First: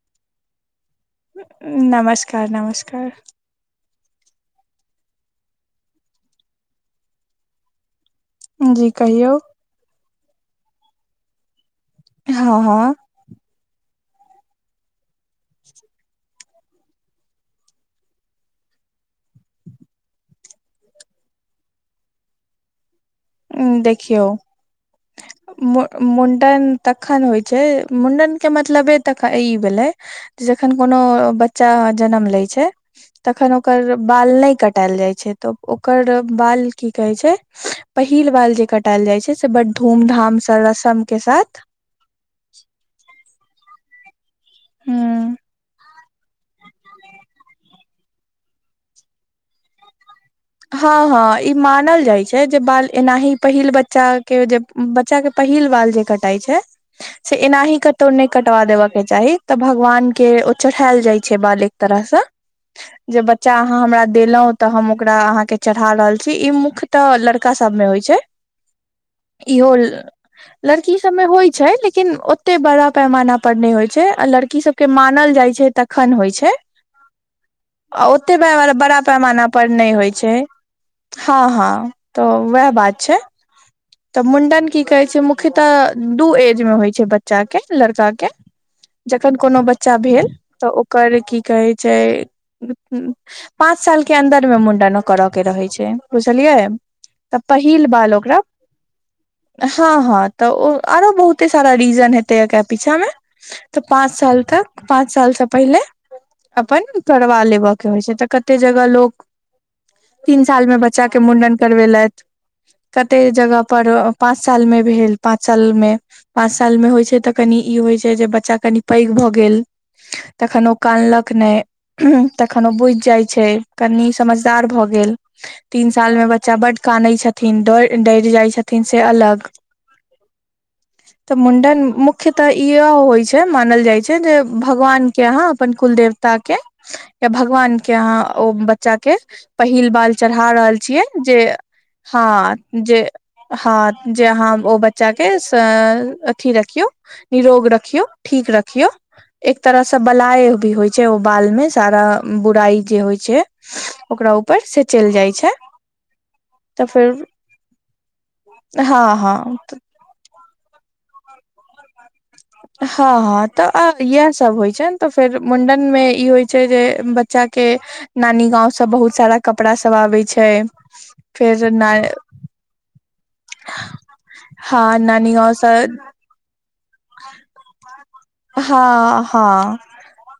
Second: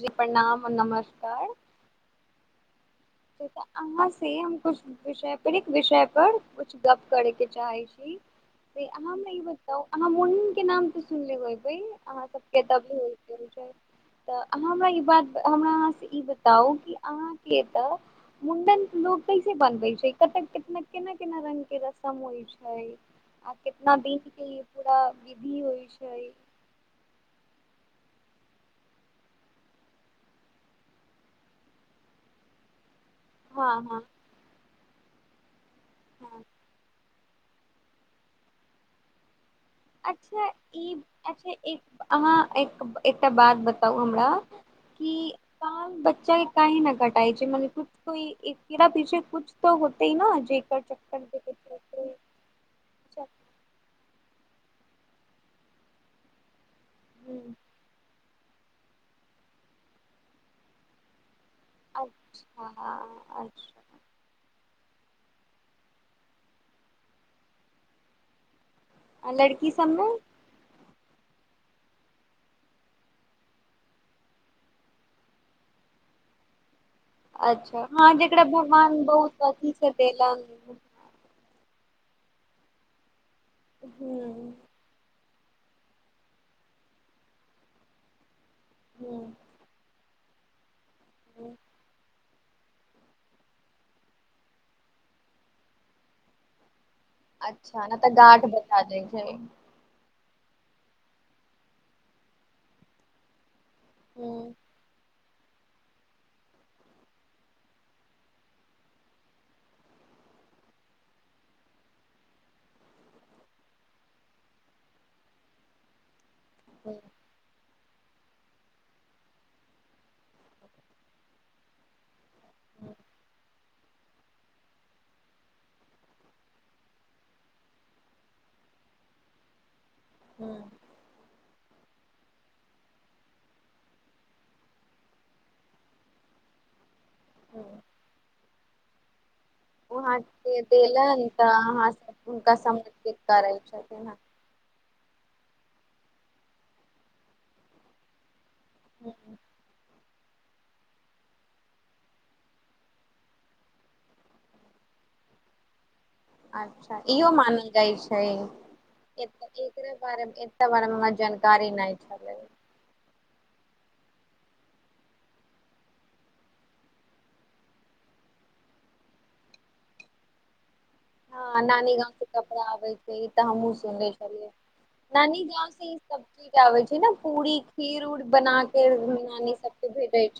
जी प्रणाम नमस्कार नमस्कार तऽ अहाँ से हम कुछ विषय पर विषय पर कुछ गप करे के चाहे छी से जी अहाँ ने कहियौ ई बताउ अहाँ मुइन के नाम त सुन लेबय अहाँ हँ सबके भेज हँ देल गेल तऽ हमरा ई बात हमरा अहाँसँ ई बताउ कि अहाँके एतऽ मुंडन लोग कैसे बनबै छै कत कितना केना केना रंग के रसम होइ छै आ कितना बीज देखियौ देलिये मु मुंडन तखन होइ छै मुण्डनके मतलबे तऽ ई भेलै जे जखन कोनो बच्चा जनम लै छै तखन हँ ओकर हँ बाल नहि कटायल जाइ छै तऽ ओकर हँ बाल की कहै छै पहिल बाल जे कटाल जाइ छै से बड धूमधाम अच्छा से ई रस्म के अच्छा साथ एक अहाँ एक एकटा बात बताउ हमरा ह कि त ब्च कह न कटाइ छै मरा पीछे कुछ त हँ हँ ई मानल हूँ जाइ छै जे बाल एनाही पहिल बच्चा के जे बच्चा के पहिल बाल जे कटाई छै से एनाही कतौ नै कटवा देब के चाही तऽ भगवान के ओ चढ़ायल जाय छै छै बाल एक तरह सँ अच्छा जे बच्चा अच्छा अहाँ हमरा देलौ त हम ओकरा अहाँके चढ़ा रहल छी ई मुख्य तऽ लड़का सबमे होइ छै आ लड़की इहोल सबमे लड़ की सबमे होइ छै लेकिन ओते बड़ा पैमाना पर नहि होइ छै लड़की सबके मानल जाइ छै तऽ खन होइ छै अच्छा आ हँ ओते जेकरा बड़ा भगवान बहुत पैमाना पर अथी से नहि होइ छै देलन हँ हँ तऽ वएह बात छै तऽ हूँ मुंडन की कहै छै मुख्य तऽ दू एज मे होइ छै बच्चा के लड़का के हूँ जखन कोनो बच्चा भेल तऽ ओकर की कहै छै पाँच साल के अन्दरमे मुंनडनो कर के रहै छै बुझलियै तऽ अच्छा पहिल नहि तऽ बाल ओकरा गाँठ बता दै छै हूँ हँ हँ तऽ ओ आरो बहुते सारा रीजन हेते एकरा पीछा में तऽ पाँच साल हूँ तक पाँच साल से पहिले अपन करवा लेबऽ के होइ छै तऽ कते जगह लोक तीन सालमे बच्चाके मुण्डन करवेलैथ कते जगह पर पाँच साल मे भेल पाँच साल मे पाँंच साल में हूँ होइ छै तऽ कनि ई होइ छै जे बच्चा कनि पैघ भऽ गेल तखन ओ कानलक नहि तखनो ओ बुइझ जाय छै कनि समझदार भऽ गेल तीन साल मे बच्चा बड्ड कानै छथिन डर डैर जाइ छथिन से अ लग हूँ तऽ मुण्डन मुख मुख्यतः इहो होइ छै मानल जाइ छै जे भगवान के अहाँ अपन कुल देवता के या हूँ भगवान के अहाँ ओ बच्चा के पहिल बाल चढ़ा अहाँके रहल छियै देलनि जे तऽ अहाँ सब हुनका हँ जे समर्पित करै छथिन हँ जे अहाँ ओ ब्च बच्चा के सँ अथी रखियौ निरोग रखियौ ठीक रखियौ एक तरह स सब बलाय भी होइ छै ओ बाल मे सारा बुराई जे होइ छै ओकरा ऊपर से चैल जाइ छै तऽ अच्छा फेर इहो मानल जाइ छै हँ हँ एकरा बारेमे बारे मे हमरा जानकारी नहि छलै हँ हँ तऽ आब इएह सब होइ छै ने तऽ फेर मुंडन मे ई होइ छै जे बच्चा के नानी गाँंव से बहुत सारा कपड़ा सब आबै छै हँ फेर न नानी गाँव से कपड़ा आबै छै इ तऽ हमू सुनै छलियै नानी गांव से ई सब चिज़ आबै छै जेन पूरी खीर उर बना के हँ नानी सब हँ के भेटै छै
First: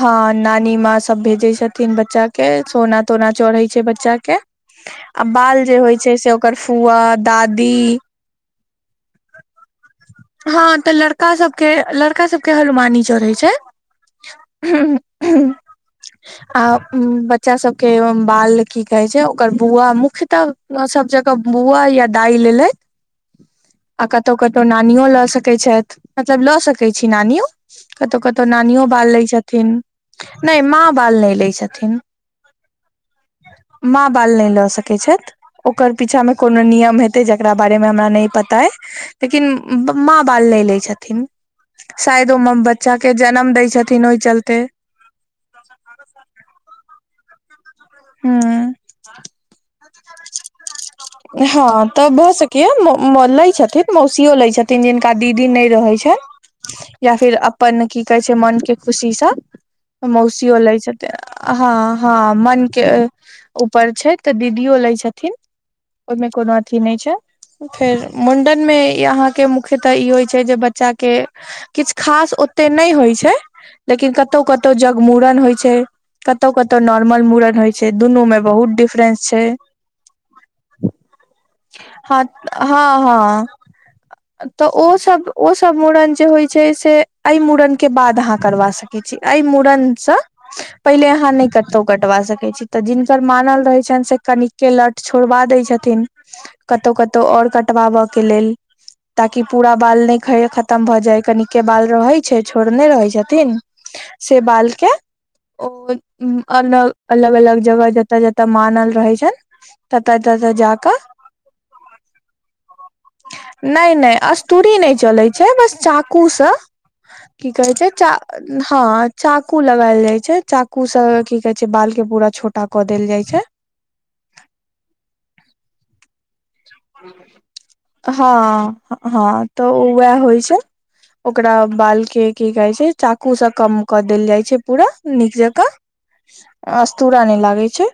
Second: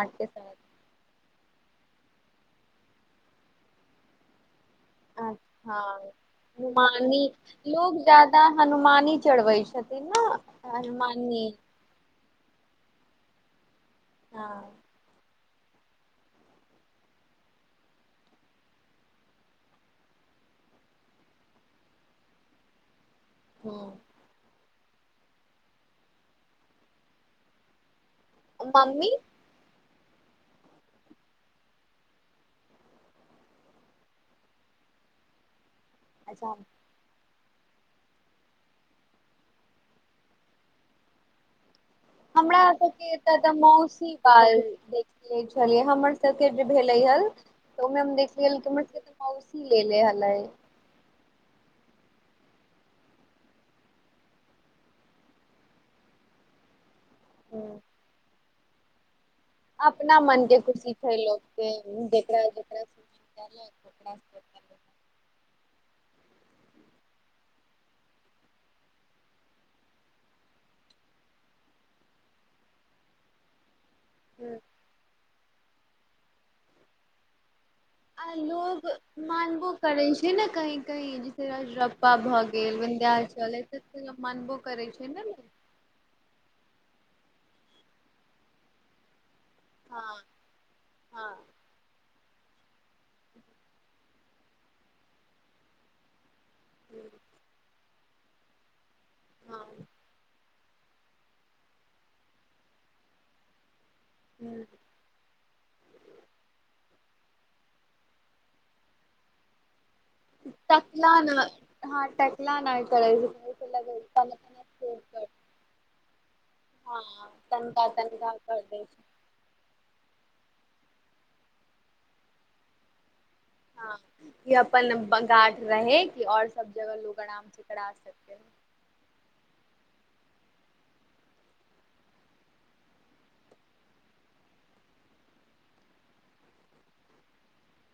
हँ नानी माँ सब भेजै छथिन बच्चा के सोना तोना चढ़ै छै बच्चा के [inaudible] आ बाल अच्छा जे होइ छै से ओकर फुआ हनुमानी दादी लोग जादा हनुमानी चढ़बै छथिन ने हँ तऽ लड़का हनुमानी सबके लड़का सबके हनुमानी चढ़ै छै हँ [inaudible] आ बच्चा सब के बाल की कहे छै ओकर बुआ मुख्यतः सब जगह बुआ या दाइ ले लै ह आ कतहु कतहु नानियो लऽ सकैत छथि मतलब लऽ सकैत छी नानियो कतहु कतहु नानियो मम्मी बाल लै छथिन नइ माँ बाल नइ लै छथिन माँ बाल नइ लऽ सकैत छैथ ओकर पीछामे अच्छा कोनो नियम हेतै ज एकरा बारेमे हमरा नै पता अइ लेकिन माँ बाल नइ ले छथिन शायद ओमे हमरा बच्चा सबके के एतऽ जन्म तऽ दै छथिन मौसी ओहि बाल चलते देखे छलियै हमर सबके जे भेले हल तऽ हम देखलिय हूँ मौसी लेले हले हँ तऽ भऽ सकैए लैय छथिन मौसियो लैय छथिन जिनका दीदी नइ रहै छै [inaudible] या फिर हूँ, अपन की कहे छै मन के खुशी स अपना मन मौसियो के लै खुशी छै छथिन लोक के हँ हँ जेकरा मन जेकरा के ऊपर छै तऽ दी दिदियो लै छथिन ओहिमे कोनो अथी नइ छै फेर मुंडन मे अहाँके मुख्यतः ई होइत छै जे बच्चा के किछ खास ओतेय नइ होइ छै लेकिन कतौ हूँ। कतौ जगमूड़न होइ छै कतौ कतौ नॉर्मल मुड़न होय छै दुनू आ में बहुत लोग डिफरेंस छै मानबो करै छै न कही कही रजरप्पा हँ भऽ गेल हँ हँ विन्ध्याचल मानबो तऽ ओ करै छै ने सब ओ सब मूड़न जे होइ छै से एहि मुड़न के बाद अहाँ करबा सकै छी एय मुड़न से हँ पहिले आहाँ हँ नइ कतो कटवा सके कहै छी तऽ जिनकर मानल रहै छनि से कनिक के लट छोड़बा दै छथिन कतौ हूँ कतौ और कटवाबय के लेल ताकि हँ पूरा बाल नय ख खतम भऽ जाय कनिक के बाल रहै छै छोड़ने रहै छथिन से हूँ बाल के त ओ अलग अलग अलग जगह जतय जतय मानल रहै छै ततअ ततअ जा क हाँ न हँ त टकला नइ करै छै से नइ नइ लग अस्तूरी नइ चलै छै बस चाकू सँ हँ की कहै तनिका छै चा तनिका कर हँ दै छै चाकू लगायल जाइ छै चाकू से की कहे छै बाल के पूरा छोटा क देल जाय छै हँ य अपन गार्ड रहे कि ओर हँ हँ तऽ ओएह होइ छै ओकरा बाल के की कहै छै चाकूसँ कम कऽ देल जाइ छै पूरा नीक जकाँ अस्तुरा नहि लागे छै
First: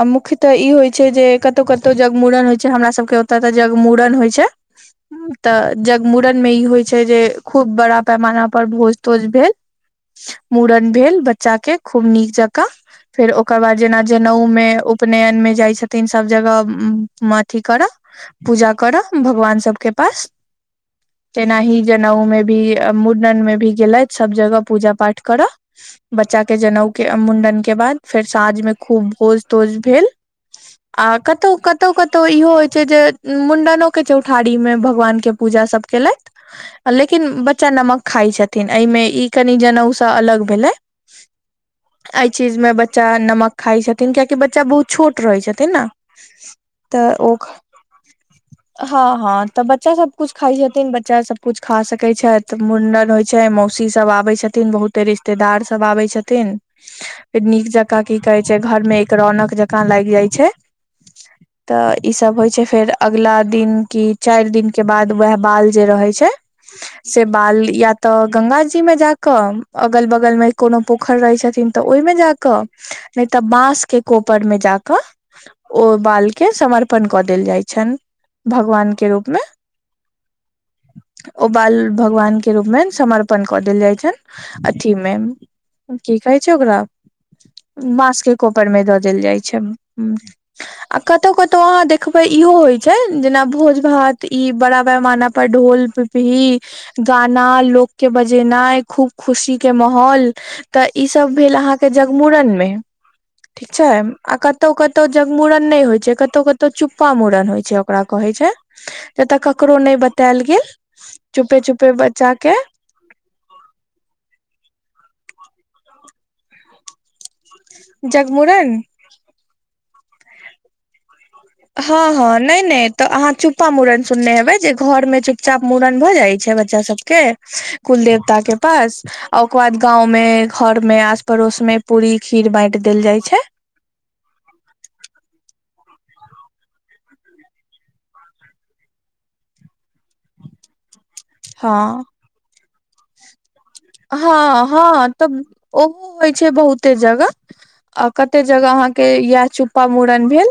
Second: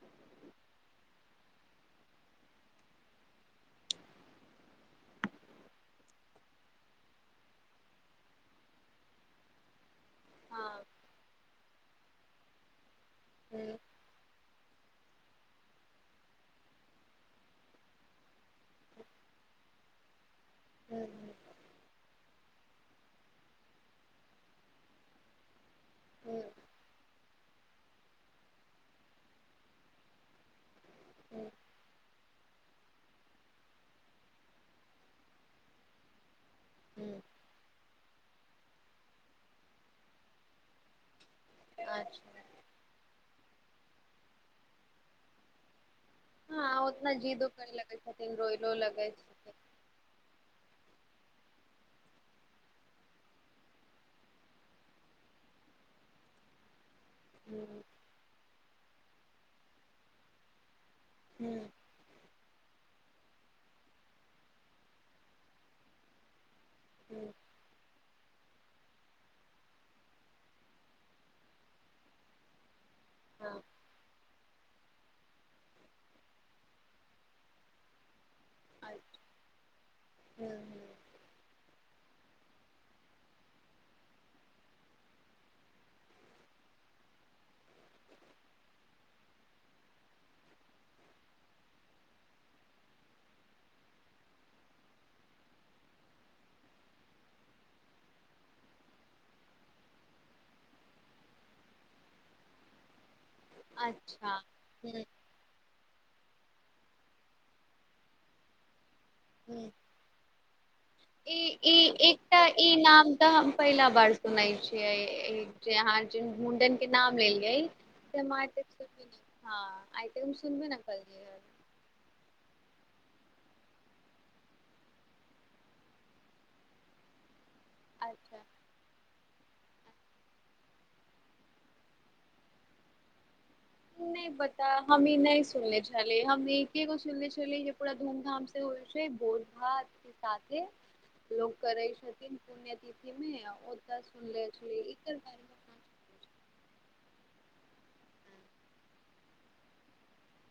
आ मुख्यतऽ ई होइ छै जे कतहु कतहु जगमूड़न होइ हमरा सबके ओते त जग मुूड़न होइ छै तऽ जगमूड़न मे ई होइ छै जे खूब बड़ा पैमाना पर भोज तोज भेल हँ मूड़न भेल बच्चा के खूब नीक जकाँ फेर ओकर बाद ह जेना जनेउ मे उपनयन मे जाइ छथिन सभ जगह उ मे अथी करऽ पूजा करऽ भगवान सबके पास ह तेनाही जनेउ मे भी मुंडन मे भी गेलथि सब जगह पूजा पाठ करऽ ह बच्चा के जनउ के मुंडन के बाद फेर साँझ मे खूब भोज तोज भेल आ कतहु क कतौ कतौ इहो होय छै जे मुंडनो के छै उठारी मे भगवान के पूजा सब केलथि लेकिन ह बच्चा नमक खाइ छथिन एहिमे ई कनि जनेउ सब अलग भेलै एहि अच्छा चीज मे बच्चा नमक खाइ छथिन कियाकि बच्चा बहुत छोट रहैत छथिन ने हँ उतना तऽ ओ जिदो करे लगे छथिन रोइलो लगे हँ हँ छथिन तऽ बच्चा सब कुछ खाइ जेतै बच्चा सब कुछ खा सकै छथि मुडन होइ छै मौसी सब आबे छथिन बहुते रिश्तेदार सब पाबै छथिन फेर ह नीक जकाँ की कहैइ छैइ घर में एक रौनक जकाँ लागि जाय छैइ ह तऽ ईसभ होइ छैइ फेर अगला दिन कि चारि दिन के बाद वैएह बाल जे रहैइ छैइ से ह बाल या तऽ गंगाजी मे जाकऽ अगल बगल में कोनो पोखरि रहै छथिन तऽ ओहिमे जाकऽ नै तऽ ह बाँस के कोपर में जाकऽ ओ बाल के समर्पण कऽ देल जाइछनि भगवान के रूप में ह ओ बाल भगवान के रूप में समर्पण कऽ देल जाइ छनि अथी में की कहैइ छैइ ओकरा बाँस के कोपर मे दऽ देल जाइ छैइ ऊं कतौ कतौ अहाँ देखबैइ इहो होय छैइ जेना भोज भात ई बड़ा पैमाना पर ढोल पी पीपीही गाना लोक के बजेनाइ खूब खुशी के माहौल तऽ ई ई सब भेल अहाँ के जगमूड़न में ठीक छैइ आ अच्छा कतौ ह कतौ जगमूड़न नई होय छैई जे कतौ कतौ चुप्पका मूड़न होय छैइ ओकरा कहैइ छैइ जतअ ह ककरो नई बतायल गेल ई चुपे ई चुपे बच्चा एकटा के ई नाम तऽ हम पहिला बार सुनैइ छियै जे आहां जिन मुंडन के नाम लेलियै हां जगमुरन आइतक सुनबे नई केलियैइ हँअ् हँअ् नई नई तऽ अहाँ चुप्पा मूड़न सुनने हेबै जे घर में चुपचाप मूड़न भऽ जाइ छैइ बच्चा सबके कुल अच्छा देवता के पास ओकर बाद गांव में घर में आस पड़ोस में पूरी खीर बांइट देल जाइ छैइ नई पता हम ई नई सुनने छी छलैइ हम एकेगो सुननेे छलियै जे पूरा धूमधाम से होइ छैइ भोज भात लोक करै छथि पुण्यतिथि में हँअ् हँअ् तब ओहो होइ छैई बहुते जगह ह आ कते जगह अहाँ के या चुप्पा मूड़न भेल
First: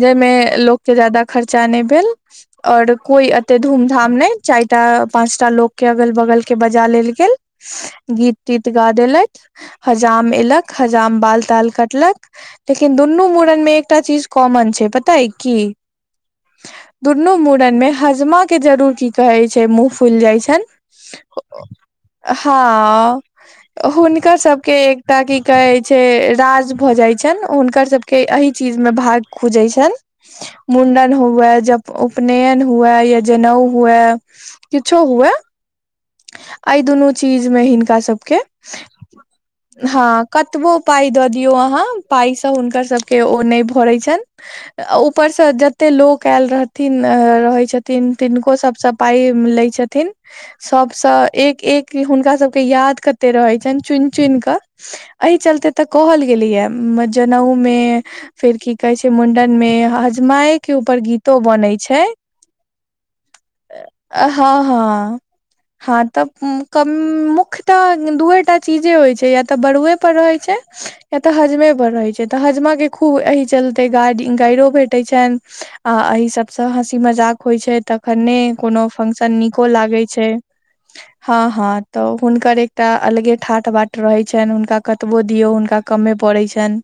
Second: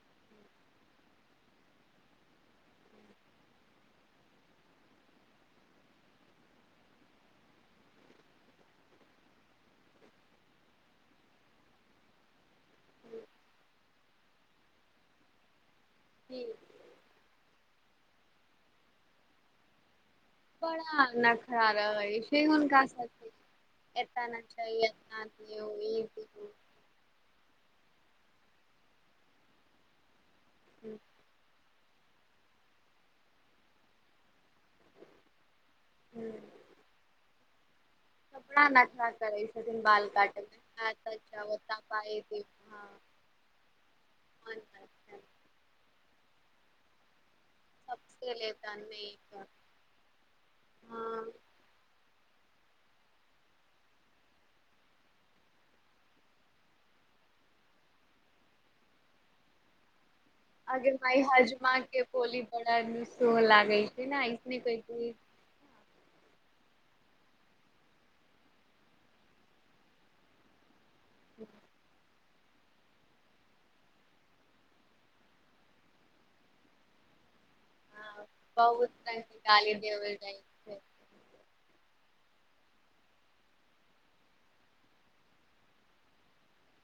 जे में लोक के जादा खर्चा नई भेल और कोई एते धूम धाम नई चारिटा पाँचटा लोक के अगल बगल के बजा लेल गेल गीत तीत गा देलत हजाम एलक हजाम बाल ताल कटलक लेकिन दुनू मूड़न में एकटा चीज कॉमन छैइ पता अई की ठीक दुनू मूड़न में हजमा के जरूर की कहैत छैइ मुफ फुल जाइ छनि जे हमरा हँ सबकें कोन हुनकर सबके एकटा की कहै ई छैइ दियौ राज भऽ जाइ छनि हुनकर सबके एहि चीज मे भाग खुजैइ छैन मुंडन हुए जब उपनयन हुए या जनेउ हुए किछो हुए अई दुनू चीज में हिन हुनका सबकें कपड़ा नखरा करै छथिन बाल हां कतबो काटैमे पाई एत द दिऔ जाउ ओतऽ आहां पाइ पाई दियौ से हुनका हँ सबकें सब के ओ नई भरैइ छैन मन करतनि ऊपर से जते लोक आयल रहथिन अ रहै छथिन सबसे तिनको लेतनि सबसँ पाइईए नहि लैइ छथिन हँ सबसं एक एक हुनका सब के याद कते रहै छनि चुनि चुनि कऽ एहि चलते कहल गेलई ह जनउ में फिर की कहैइ छैइ मूंडन में माय के अगे ऊपर माइ गीतो बनैई हजमा के छैई बोली बड़ा निसोह लागै छै ने इसने हँअ् कोइ कोइ हँअ् हां तऽ मुख्य तऽ दूए टा चीजे होइत छैइ या तऽ बड़ुए पर रहैत छैइ ए तऽ हजमे बड़ रहै छैइ त हजमा के खूब एहि चलते गा गाइरो भेंटैइ छनि आ एहि सब से हँसी मजाक होइ छैइ हँ तखने कोनो बहुत रंग फंक्शन के नीको गाली लागैइ देवल छैइ जाइ छै हँअ् हँअ् तऽ हुनकर एकटा अलगे ठाठ बाठ रहैत छनि हुनका कतबो दियौ हुनका कमे पड़ैइ छैनि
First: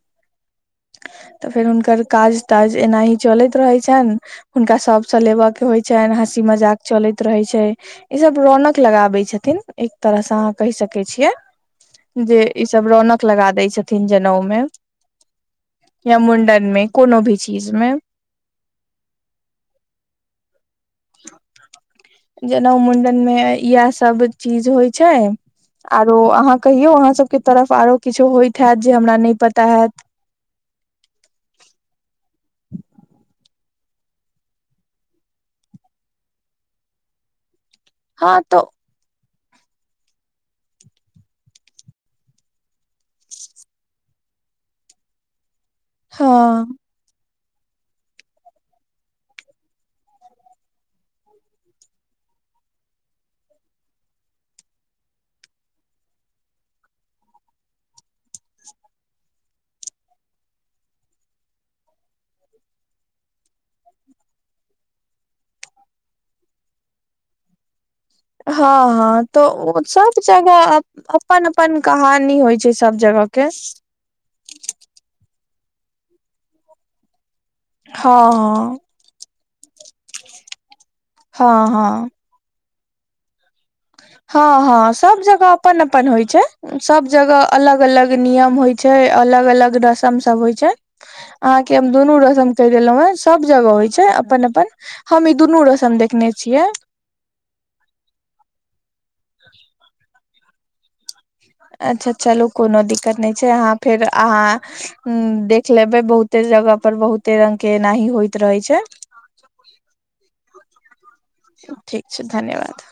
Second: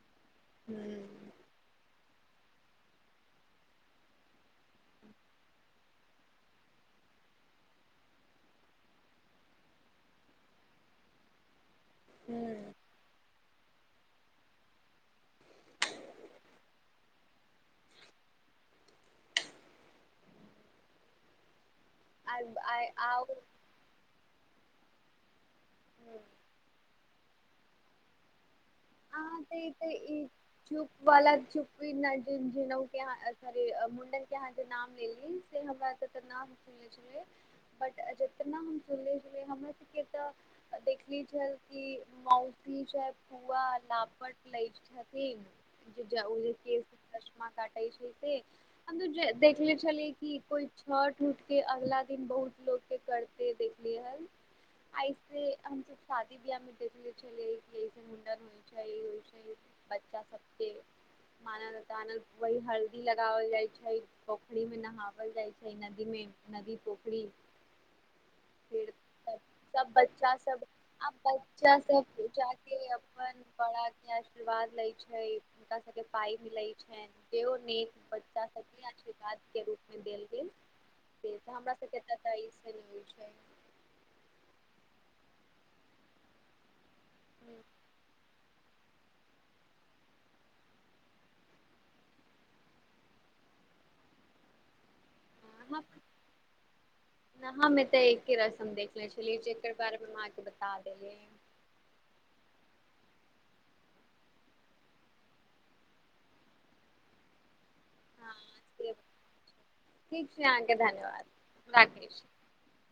हुं तऽ फेर हुनकर काज ताज एना ही चलैत रहे छन हुनका सब से लेबे के होय छनि हँसी मजाक चले रहै छै ई सब रौनक लगाबै छथिन एक तरह से अहाँ कैह सकै छियै जे हुं ईसभ रौनकनक लगा दै छथिन जनेउमे या मुण्डनमे कोनो भी चीजमे [inaudible] जेनाउ आ मुण्डन मे आउ इएह सब चीज होइ छै आरो अहाँ कहियो अहाँ सबके तरफ आरो किछो होय आ त ई त ई चुप वाला चुप इ न के स मुडन के अहाँ जे नाम लेली से हमरा ए नाम सुनने छल बट हँ जेितना तऽ हम सुल हमरा सबके त देखले छ कि मौसी छै फूआ लापट लै जा जे हँ काटे छै से हम देखले छलिय कि कोइ छठ उठ के अगला दिन बहुत लोकोके करते देखलिये है ऐे हमस शादी बीयाह मिडे के चलऐस मुडनमे [inaudible] बच्चा सबके मानल तानल वही हल्दी लगावल जाइ छै पोखरी मे नहावल जाइ छै नदी मे नदी पोखरी फेर हँ हँ तऽ ओ सब बच्चा सब जगह अब अपन बच्चा अपन सब कहानी होइ छै जाे सब जगह अपन बड़ा के आशीर्वाद ले छै हुनका सबके पाइ मिले छैन सेहो ने बच्चा हँ सबके आशीर्वाद के रूप देल गेल हँ हमरा हँ सबके हो छै हँ हँ सब जगह अपन अपन होइ छै सब जगह अलग अलग नियम होइ छै अलग अलग रसम सब होइ छै अहाँके हम दुनू रस्म कहि देलहुं हें सब जगह होइ छै अपन अपन हम ई दुनू रस्म देखने छियै न तऽ एक ही रसम देख लिय जेकर बारे मेके बता देली अच्छा चलू कोनो दिक्कत नहि छै अहाँ फेर अहाँ देख लेबै बहुते जगह पर बहुते रंग के एनाही होइत रहै छै हँ छै अहाँके धन्यवाद राखै ठीक छी छै धन्यवाद